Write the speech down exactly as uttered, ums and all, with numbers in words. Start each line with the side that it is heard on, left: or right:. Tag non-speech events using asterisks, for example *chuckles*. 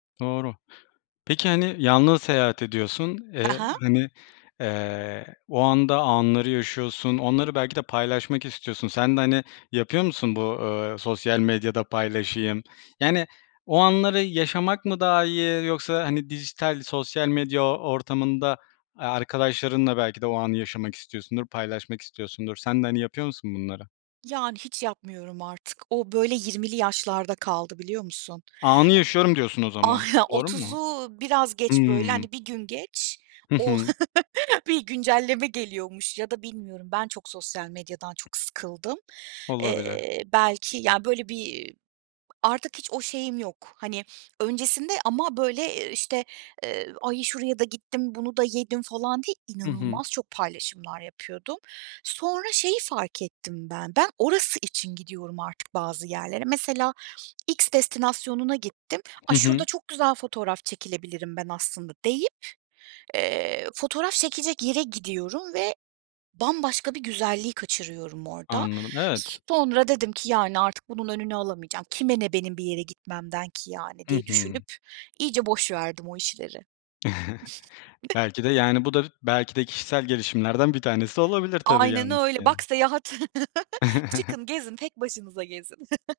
left: Doğru. Peki, hani, yalnız seyahat ediyorsun.
right: Ha
left: Eee,
right: ha.
left: hani, eee, o anda anları yaşıyorsun. Onları belki de paylaşmak istiyorsun. Sen de, hani, yapıyor musun bu, eee, sosyal medyada paylaşayım? Yani, o anları yaşamak mı daha iyi yoksa, hani, dijital sosyal medya o ortamında, aaa, arkadaşlarınla belki de o anı yaşamak istiyorsundur, paylaşmak istiyorsundur. Sen de, hani, yapıyor musun bunları?
right: Yani, hiç yapmıyorum artık. O, böyle, yirmili yaşlarda kaldı biliyor musun?
left: Anı yaşıyorum diyorsun o zaman.
right: Ah, ya,
left: Doğru mu?
right: otuzu biraz geç, böyle,
left: Hımm.
right: hani, bir gün geç
left: Hı
right: o
left: hı.
right: *chuckles* bir güncelleme geliyormuş ya da bilmiyorum ben çok sosyal medyadan çok sıkıldım.
left: Olabilir.
right: Eee, belki, ya, böyle, bir *clicks tongue* artık hiç o şeyim yok. Hani, öncesinde ama, böyle, eee, işte, eee, "Ay, şuraya da gittim, bunu da yedim." falan diye,
left: Hı hı.
right: inanılmaz çok paylaşımlar yapıyordum. Sonra şeyi fark ettim ben: Ben orası için gidiyorum artık bazı yerlere. Mesela X destinasyonuna gittim, "A,
left: Hı hı.
right: şurada çok güzel fotoğraf çekilebilirim ben aslında." deyip, eee, fotoğraf çekecek yere gidiyorum ve bambaşka bir güzelliği kaçırıyorum orada.
left: Anladım.
right: S
left: Evet.
right: sonra dedim ki, yani, artık bunun önünü alamayacağım, kime ne benim bir yere gitmemden ki, yani,
left: Hı
right: diye
left: hı.
right: düşünüp iyice boş verdim o işleri.
left: Belki de,
right: *chuckles*
left: yani, bu da b belki de kişisel gelişimlerden bir tanesi olabilir tabii
right: Aynen öyle. Bak,
left: yalnızken.
right: seyahat *chuckles*
left: *chuckles*
right: Çıkın gezin, tek başınıza gezin. *chuckles*